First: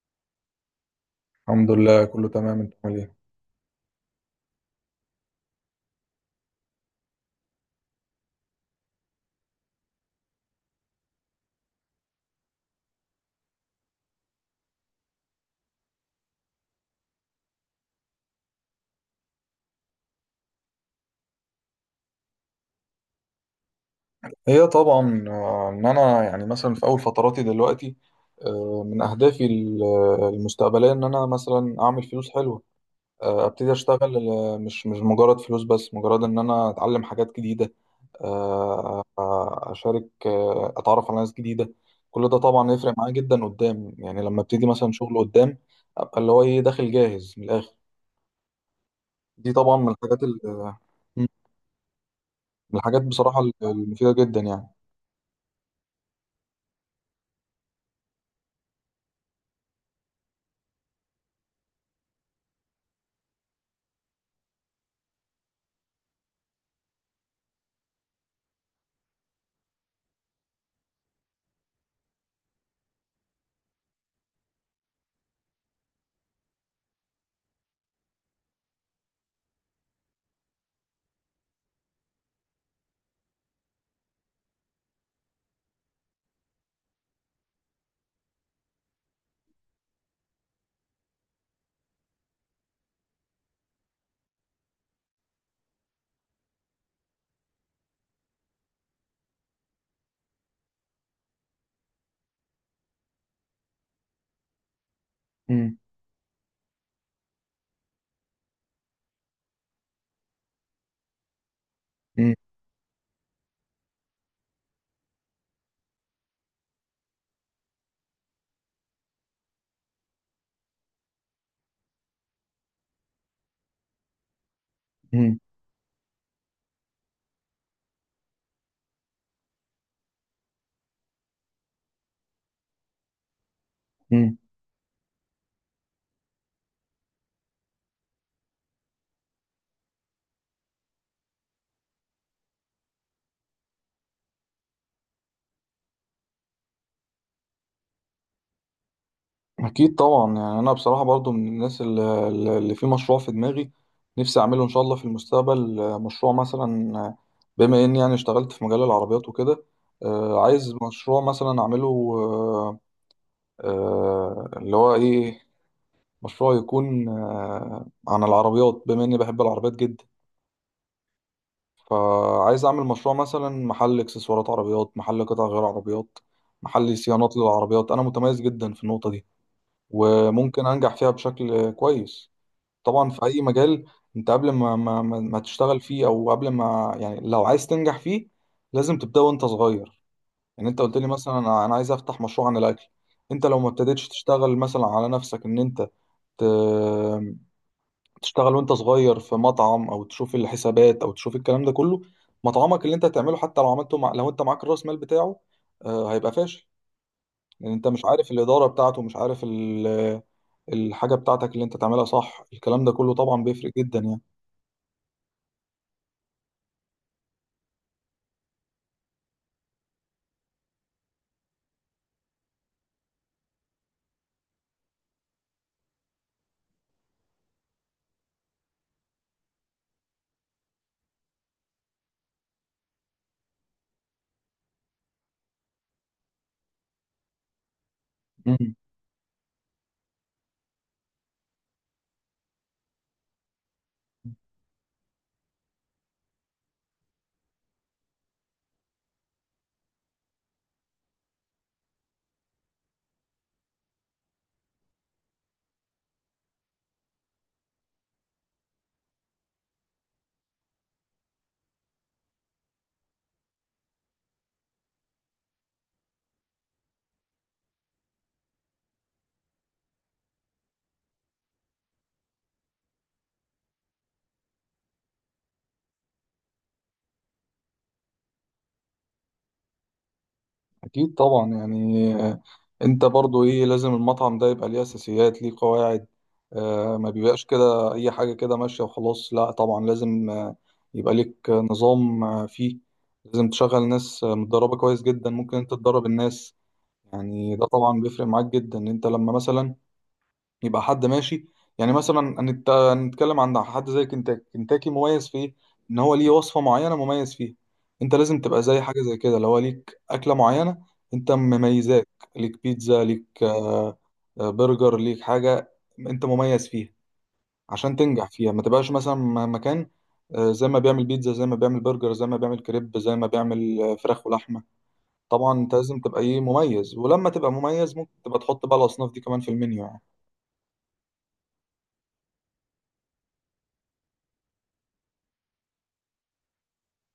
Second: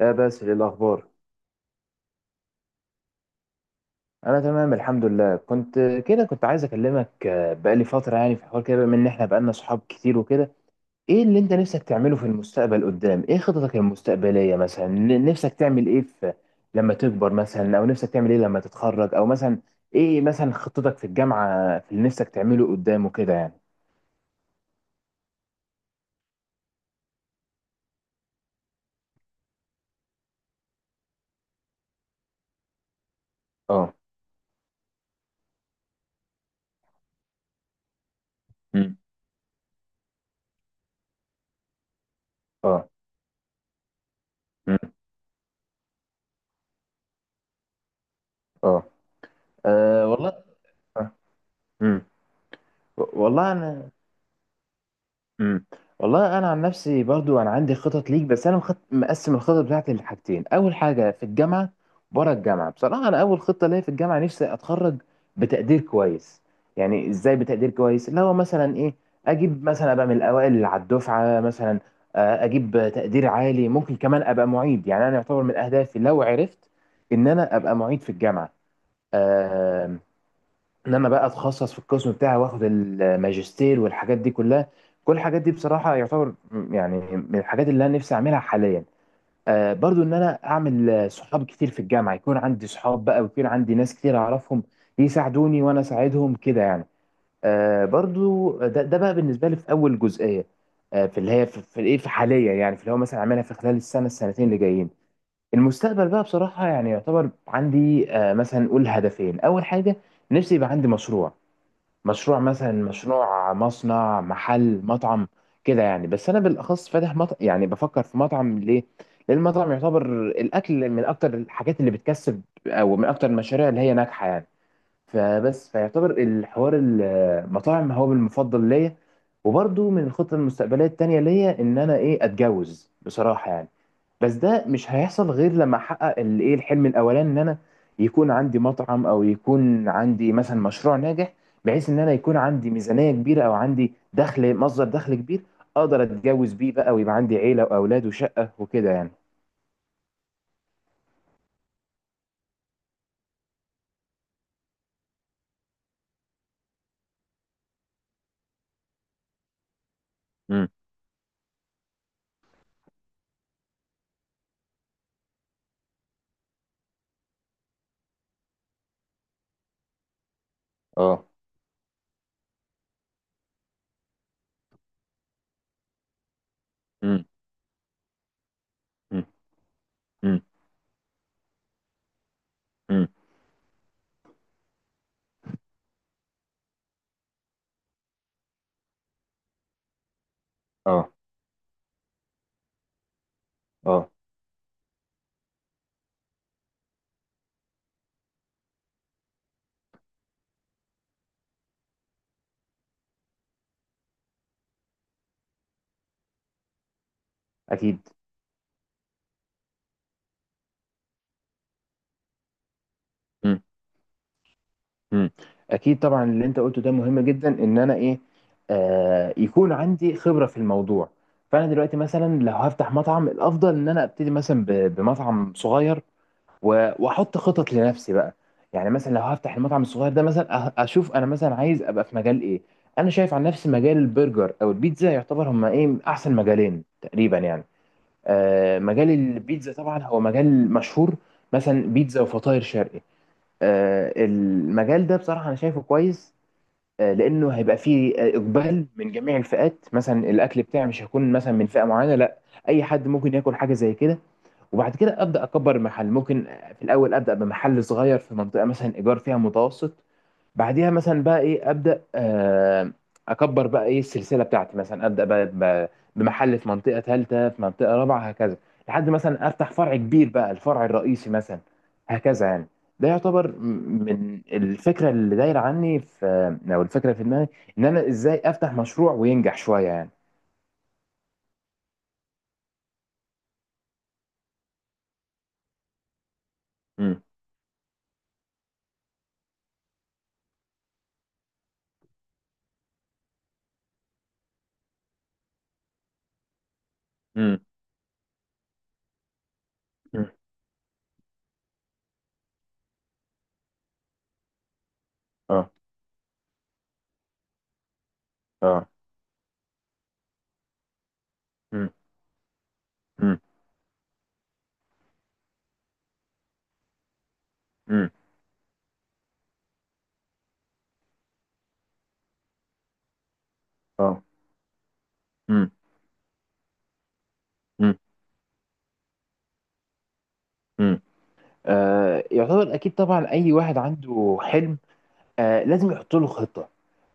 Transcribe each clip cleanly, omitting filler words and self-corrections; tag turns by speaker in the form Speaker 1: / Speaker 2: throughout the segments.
Speaker 1: يا بس ايه الاخبار؟
Speaker 2: الحمد لله، كله تمام. انت عامل ايه؟
Speaker 1: انا تمام الحمد لله. كنت كده كنت عايز اكلمك، بقالي فتره، يعني في حوار كده، بما ان احنا بقالنا صحاب كتير وكده. ايه اللي انت نفسك تعمله في المستقبل قدام؟ ايه خططك المستقبليه، مثلا نفسك تعمل ايه في لما تكبر، مثلا، او نفسك تعمل ايه لما تتخرج، او مثلا ايه مثلا خطتك في الجامعه، في اللي نفسك تعمله قدام وكده يعني؟
Speaker 2: هي طبعا، ان انا يعني مثلا في اول فتراتي دلوقتي. من اهدافي المستقبليه ان انا مثلا اعمل فلوس حلوه. ابتدي
Speaker 1: اه.
Speaker 2: اشتغل. مش مجرد فلوس، بس مجرد ان انا اتعلم حاجات جديده.
Speaker 1: مم.
Speaker 2: اشارك، اتعرف على ناس جديده. كل ده طبعا
Speaker 1: اه.
Speaker 2: يفرق معايا جدا قدام، يعني لما ابتدي
Speaker 1: مم.
Speaker 2: مثلا شغل قدام ابقى اللي هو ايه، داخل جاهز من الاخر.
Speaker 1: اه.
Speaker 2: دي طبعا من الحاجات
Speaker 1: والله. آه. مم.
Speaker 2: من الحاجات بصراحه
Speaker 1: والله انا،
Speaker 2: المفيده جدا يعني.
Speaker 1: امم. والله انا عن نفسي برضو انا عندي خطط ليك، بس انا مقسم الخطط بتاعتي لحاجتين: اول حاجه في الجامعه، بره الجامعه. بصراحه انا اول خطه ليا في الجامعه نفسي اتخرج بتقدير كويس. يعني ازاي بتقدير كويس؟ اللي هو مثلا ايه، اجيب مثلا ابقى من الاوائل اللي على الدفعه مثلا، اجيب تقدير عالي، ممكن كمان ابقى معيد. يعني انا يعتبر من اهدافي لو عرفت ان انا ابقى معيد في الجامعه، آه، ان انا بقى اتخصص في القسم بتاعي، واخد الماجستير والحاجات دي كلها. كل الحاجات دي بصراحه يعتبر يعني من الحاجات اللي انا نفسي اعملها حاليا. آه برضو ان انا اعمل صحاب كتير في الجامعه، يكون عندي صحاب بقى، ويكون عندي ناس كتير اعرفهم، يساعدوني وانا اساعدهم كده يعني. آه برضو ده بقى بالنسبه لي في اول جزئيه، آه في اللي هي في الايه في حاليا يعني، في اللي هو مثلا اعملها في خلال السنه السنتين اللي جايين. المستقبل بقى بصراحه يعني يعتبر عندي آه، مثلا نقول هدفين. اول حاجه نفسي يبقى عندي مشروع،
Speaker 2: مم.
Speaker 1: مشروع مثلا مصنع، محل، مطعم، كده يعني. بس انا بالاخص فاتح مطعم، يعني بفكر في مطعم. ليه؟ لان المطعم يعتبر الاكل من اكتر الحاجات اللي بتكسب، او من اكتر المشاريع اللي هي ناجحه يعني.
Speaker 2: مم.
Speaker 1: فبس فيعتبر الحوار المطاعم هو المفضل ليا. وبرضو من الخطط المستقبليه التانيه ليا ان انا ايه، اتجوز بصراحه يعني. بس
Speaker 2: مم.
Speaker 1: ده مش هيحصل غير لما احقق الايه الحلم الاولاني، ان انا يكون عندي مطعم، او يكون عندي مثلا مشروع ناجح، بحيث ان انا يكون عندي ميزانية كبيرة، او عندي دخل، مصدر دخل كبير، اقدر اتجوز بيه بقى، ويبقى عندي عيلة واولاد وشقة وكده يعني.
Speaker 2: أكيد طبعا، يعني أنا بصراحة برضو من الناس اللي في مشروع في دماغي، نفسي أعمله إن شاء الله في المستقبل. مشروع مثلا، بما إني يعني اشتغلت في مجال العربيات وكده.
Speaker 1: امم.
Speaker 2: عايز مشروع مثلا أعمله. آه، اللي هو إيه، مشروع يكون عن العربيات، بما إني بحب العربيات جدا.
Speaker 1: اه.
Speaker 2: فعايز أعمل مشروع مثلا محل إكسسوارات عربيات، محل قطع غير عربيات، محل
Speaker 1: امم.
Speaker 2: صيانات للعربيات. أنا متميز جدا في النقطة دي
Speaker 1: امم.
Speaker 2: وممكن انجح فيها بشكل كويس.
Speaker 1: امم.
Speaker 2: طبعا في اي مجال، انت قبل ما تشتغل فيه، او قبل ما، يعني لو عايز تنجح فيه لازم تبدا وانت صغير. يعني انت قلت لي
Speaker 1: اه.
Speaker 2: مثلا، أنا عايز افتح مشروع عن الاكل. انت لو ما ابتديتش
Speaker 1: اه.
Speaker 2: تشتغل مثلا على نفسك ان انت ت- تشتغل وانت صغير في مطعم، او تشوف الحسابات، او تشوف الكلام ده كله، مطعمك اللي انت هتعمله حتى لو عملته، لو انت معاك الراس مال بتاعه، هيبقى فاشل. لان انت مش
Speaker 1: اكيد.
Speaker 2: عارف الاداره بتاعته، مش عارف الحاجه بتاعتك اللي انت تعملها صح. الكلام ده كله طبعا بيفرق جدا يعني.
Speaker 1: مم. اكيد طبعا اللي انت قلته ده مهم جدا، ان انا ايه، آه يكون عندي خبره في الموضوع. فانا دلوقتي مثلا لو هفتح مطعم، الافضل ان انا ابتدي مثلا بمطعم صغير، واحط خطط لنفسي بقى. يعني مثلا لو هفتح المطعم الصغير ده، مثلا اشوف انا مثلا عايز ابقى في مجال ايه. انا شايف عن نفسي مجال البرجر او البيتزا يعتبر هما ايه، من احسن مجالين تقريبا يعني.
Speaker 2: مم.
Speaker 1: آه مجال البيتزا طبعا هو مجال مشهور، مثلا بيتزا وفطاير شرقي. المجال ده بصراحة أنا شايفه كويس، لأنه هيبقى فيه إقبال من جميع الفئات. مثلا الأكل بتاعي مش هيكون مثلا من فئة معينة، لا، أي حد ممكن ياكل حاجة زي كده. وبعد كده أبدأ أكبر المحل. ممكن في الأول أبدأ بمحل صغير في منطقة مثلا إيجار فيها متوسط. بعديها مثلا بقى إيه، أبدأ أكبر بقى إيه السلسلة بتاعتي. مثلا أبدأ بقى بمحل في منطقة ثالثة، في منطقة رابعة، هكذا، لحد مثلا أفتح فرع كبير بقى، الفرع الرئيسي مثلا، هكذا يعني. ده يعتبر من الفكره اللي دايره عني في، او الفكره في دماغي، ان انا ازاي افتح مشروع وينجح شويه يعني.
Speaker 2: اكيد طبعا، يعني انت برضو ايه، لازم المطعم ده يبقى ليه اساسيات، ليه قواعد. ما
Speaker 1: امم.
Speaker 2: بيبقاش كده اي حاجه كده ماشيه وخلاص. لا طبعا لازم، يبقى ليك نظام فيه. لازم تشغل ناس متدربه كويس جدا، ممكن انت تدرب الناس. يعني
Speaker 1: امم.
Speaker 2: ده طبعا بيفرق معاك جدا، انت لما مثلا
Speaker 1: امم.
Speaker 2: يبقى حد ماشي. يعني مثلا هنتكلم عن حد زي كنتاكي. كنتاكي مميز في ايه؟
Speaker 1: اه.
Speaker 2: ان هو ليه وصفة معينة مميز فيها. انت لازم تبقى زي
Speaker 1: اه.
Speaker 2: حاجة زي كده، لو هو ليك أكلة معينة انت
Speaker 1: امم.
Speaker 2: مميزاك، ليك بيتزا، ليك
Speaker 1: امم.
Speaker 2: برجر، ليك حاجة انت مميز فيها عشان
Speaker 1: امم.
Speaker 2: تنجح فيها. ما تبقاش مثلا مكان زي ما بيعمل بيتزا، زي ما بيعمل برجر، زي ما بيعمل كريب، زي ما بيعمل
Speaker 1: اه.
Speaker 2: فراخ ولحمة. طبعا
Speaker 1: امم.
Speaker 2: انت لازم تبقى ايه، مميز. ولما تبقى مميز ممكن تبقى تحط بقى الأصناف دي كمان في المنيو يعني.
Speaker 1: امم. يعتبر اكيد طبعا اي واحد عنده حلم، آه لازم يحطوا له خطة.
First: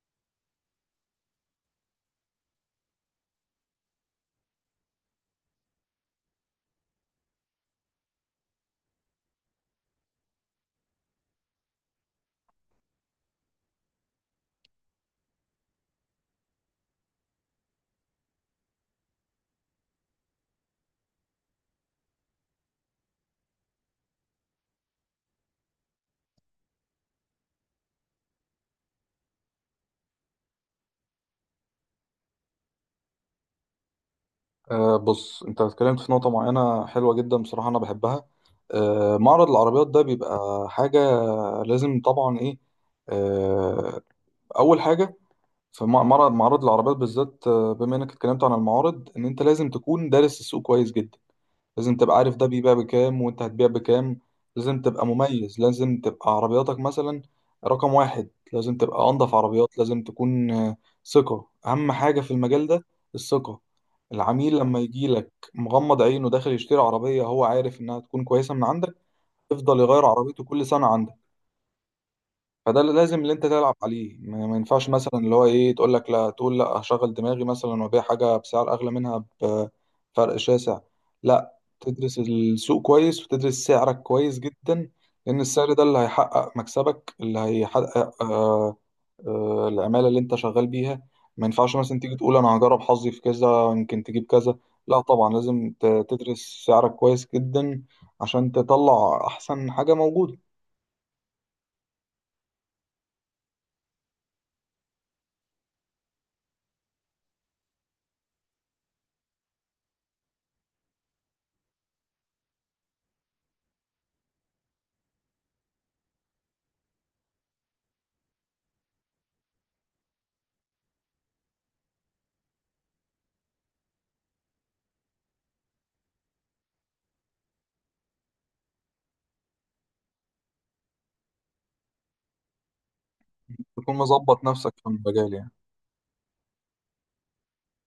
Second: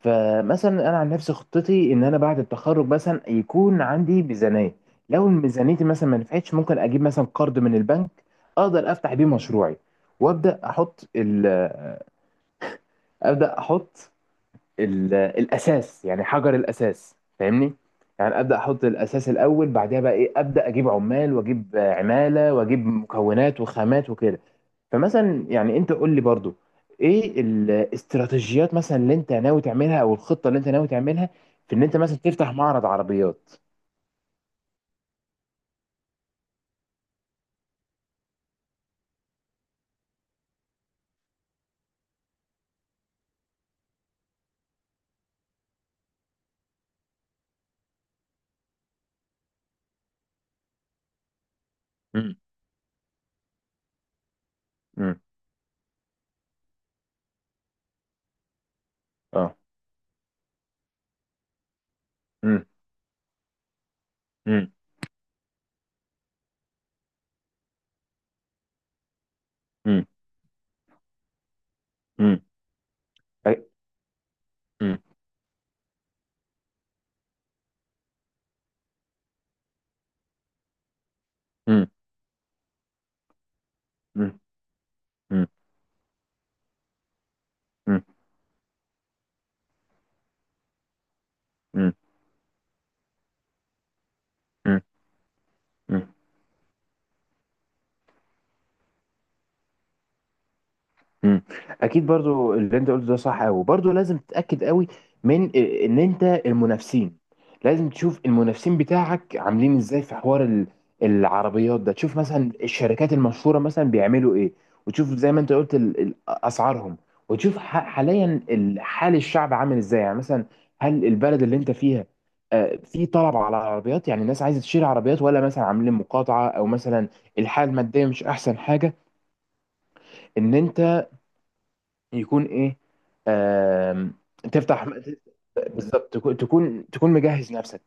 Speaker 1: فمثلا انا عن نفسي خطتي ان انا بعد التخرج مثلا يكون عندي ميزانية. لو ميزانيتي مثلا ما نفعتش، ممكن اجيب مثلا قرض من البنك، اقدر افتح بيه مشروعي، وابدا احط ال آه، ابدا احط الاساس، يعني حجر الاساس، فاهمني؟ يعني ابدا احط الاساس الاول، بعدها بقى ايه، ابدا اجيب عمال، واجيب عماله، واجيب مكونات وخامات وكده. فمثلا يعني انت قول لي برضو، ايه الاستراتيجيات مثلا اللي انت ناوي تعملها، او الخطه اللي انت ناوي تعملها في ان انت مثلا تفتح معرض عربيات؟
Speaker 2: بص، انت اتكلمت في نقطة معينة حلوة جدا، بصراحة انا بحبها. أه، معرض العربيات ده بيبقى حاجة لازم طبعا ايه، أه اول حاجة في، معرض، معرض العربيات بالذات، بما انك اتكلمت عن المعارض، ان انت لازم تكون دارس السوق كويس جدا. لازم تبقى عارف
Speaker 1: امم.
Speaker 2: ده بيبيع بكام، وانت هتبيع بكام. لازم تبقى
Speaker 1: امم.
Speaker 2: مميز، لازم تبقى عربياتك مثلا رقم واحد، لازم تبقى أنظف
Speaker 1: اه.
Speaker 2: عربيات، لازم تكون ثقة. أهم حاجة في
Speaker 1: امم.
Speaker 2: المجال ده الثقة. العميل
Speaker 1: امم.
Speaker 2: لما يجيلك مغمض عينه داخل يشتري عربية، هو عارف إنها تكون كويسة من عندك، يفضل يغير
Speaker 1: امم.
Speaker 2: عربيته كل سنة عندك.
Speaker 1: امم.
Speaker 2: فده اللي لازم، اللي انت
Speaker 1: امم.
Speaker 2: تلعب عليه. ما ينفعش مثلا اللي هو ايه، تقول لك لا، تقول لا هشغل دماغي مثلا وابيع حاجه بسعر اغلى منها بفرق شاسع. لا، تدرس السوق كويس وتدرس سعرك كويس
Speaker 1: امم.
Speaker 2: جدا. لان
Speaker 1: امم.
Speaker 2: السعر ده اللي هيحقق مكسبك، اللي هيحقق العماله اللي انت شغال بيها. ما ينفعش
Speaker 1: امم.
Speaker 2: مثلا تيجي تقول انا هجرب حظي في كذا، يمكن تجيب كذا. لا طبعا لازم
Speaker 1: امم.
Speaker 2: تدرس سعرك كويس جدا، عشان تطلع احسن حاجه موجوده.
Speaker 1: مم. اكيد برضو اللي انت قلته ده صح قوي، برضو لازم تتاكد قوي من إيه، ان انت المنافسين، لازم تشوف المنافسين بتاعك عاملين ازاي في حوار العربيات ده، تشوف مثلا الشركات المشهوره مثلا بيعملوا ايه، وتشوف زي ما انت قلت اسعارهم، وتشوف حاليا حال الشعب عامل ازاي يعني، مثلا هل البلد اللي انت فيها في طلب على العربيات؟ يعني الناس عايزه تشتري عربيات، ولا مثلا عاملين مقاطعه، او مثلا الحاله الماديه مش احسن حاجه ان انت يكون ايه،
Speaker 2: تكون
Speaker 1: آم،
Speaker 2: مظبط نفسك في
Speaker 1: تفتح.
Speaker 2: المجال يعني
Speaker 1: بالظبط، تكون مجهز نفسك.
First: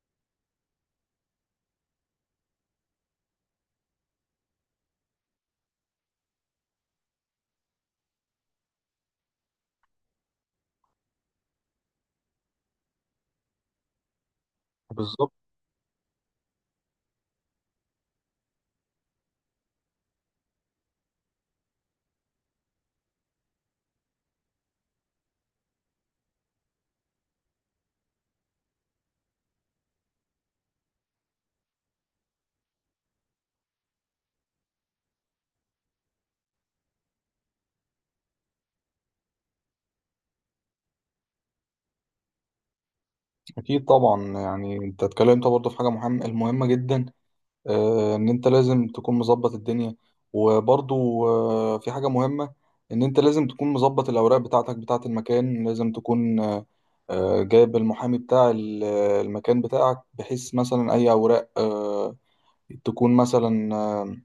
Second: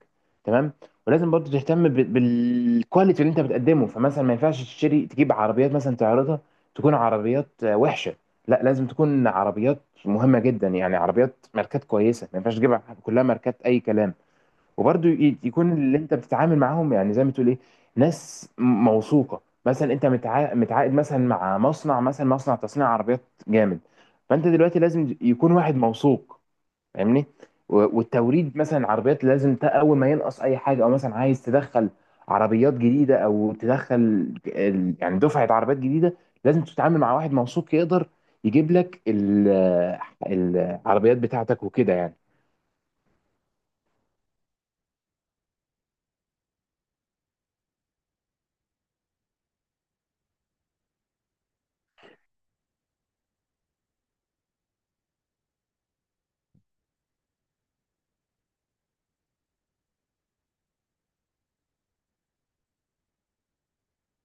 Speaker 1: تمام. ولازم برضو تهتم بالكواليتي اللي انت بتقدمه. فمثلا ما ينفعش تشتري تجيب عربيات مثلا تعرضها، تكون عربيات وحشه. لا، لازم تكون عربيات مهمه جدا يعني، عربيات ماركات كويسه، ما ينفعش تجيب كلها ماركات اي كلام. وبرضه
Speaker 2: بالظبط.
Speaker 1: يكون اللي انت بتتعامل معاهم، يعني زي ما تقول ايه، ناس موثوقه، مثلا انت متعاقد مثلا مع مصنع، مثلا مصنع تصنيع عربيات جامد. فانت دلوقتي لازم يكون واحد موثوق، فاهمني؟ والتوريد مثلا عربيات لازم اول ما ينقص اي حاجه، او مثلا عايز تدخل عربيات جديده، او تدخل يعني دفعه عربيات جديده، لازم تتعامل مع واحد موثوق يقدر يجيب لك العربيات بتاعتك وكده
Speaker 2: اكيد طبعا، يعني انت اتكلمت برضه في حاجه مهمه، المهمه جدا، ان انت لازم تكون مظبط الدنيا. وبرضه في حاجه مهمه، ان انت لازم تكون مظبط الاوراق بتاعتك، بتاعه المكان. لازم تكون جايب المحامي بتاع المكان بتاعك، بحيث مثلا اي اوراق تكون مثلا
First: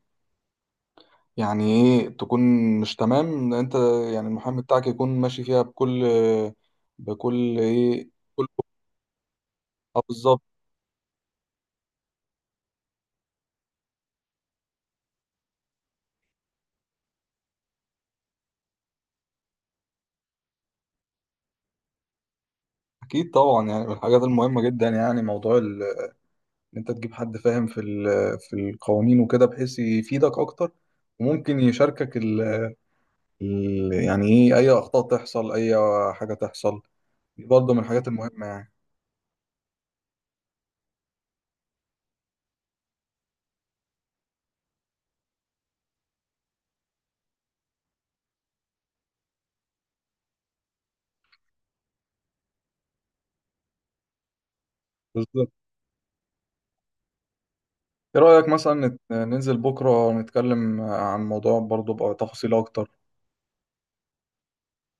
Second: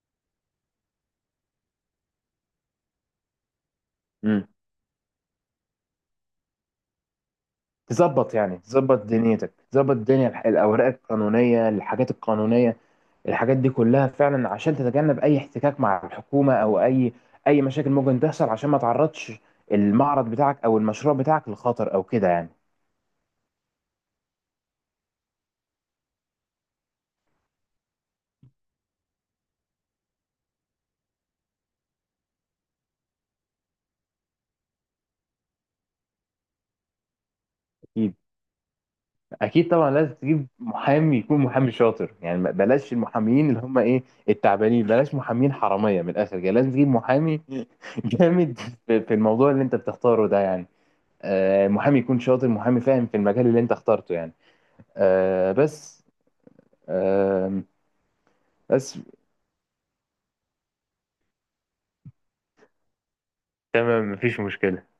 Speaker 2: يعني ايه، تكون مش تمام. انت يعني
Speaker 1: يعني.
Speaker 2: المحامي بتاعك يكون ماشي فيها بكل ايه،
Speaker 1: تظبط
Speaker 2: كل-
Speaker 1: يعني، تظبط دنيتك، تظبط
Speaker 2: اه،
Speaker 1: الدنيا
Speaker 2: بالظبط.
Speaker 1: الاوراق القانونيه، الحاجات القانونيه، الحاجات دي كلها فعلا، عشان تتجنب اي احتكاك مع الحكومه، او اي اي مشاكل ممكن تحصل، عشان ما تعرضش المعرض بتاعك او المشروع بتاعك للخطر، او كده يعني.
Speaker 2: اكيد طبعا، يعني من الحاجات المهمه جدا، يعني موضوع ان انت تجيب حد فاهم في في القوانين وكده، بحيث يفيدك اكتر. وممكن يشاركك يعني ايه، اي اخطاء تحصل، اي حاجه تحصل. دي برضه من الحاجات
Speaker 1: اكيد.
Speaker 2: المهمه يعني.
Speaker 1: اكيد طبعا لازم تجيب محامي، يكون محامي شاطر يعني، بلاش المحاميين اللي هم ايه، التعبانين، بلاش محامين حراميه من الاخر يعني. لازم تجيب محامي جامد في في الموضوع اللي انت بتختاره ده يعني، محامي يكون شاطر، محامي فاهم في المجال اللي انت اخترته يعني،
Speaker 2: بالظبط.
Speaker 1: آه، بس آه،
Speaker 2: ايه رايك مثلا
Speaker 1: بس
Speaker 2: ننزل بكره نتكلم عن موضوع برضه بقى، تفاصيل اكتر.
Speaker 1: تمام، مفيش مشكلة.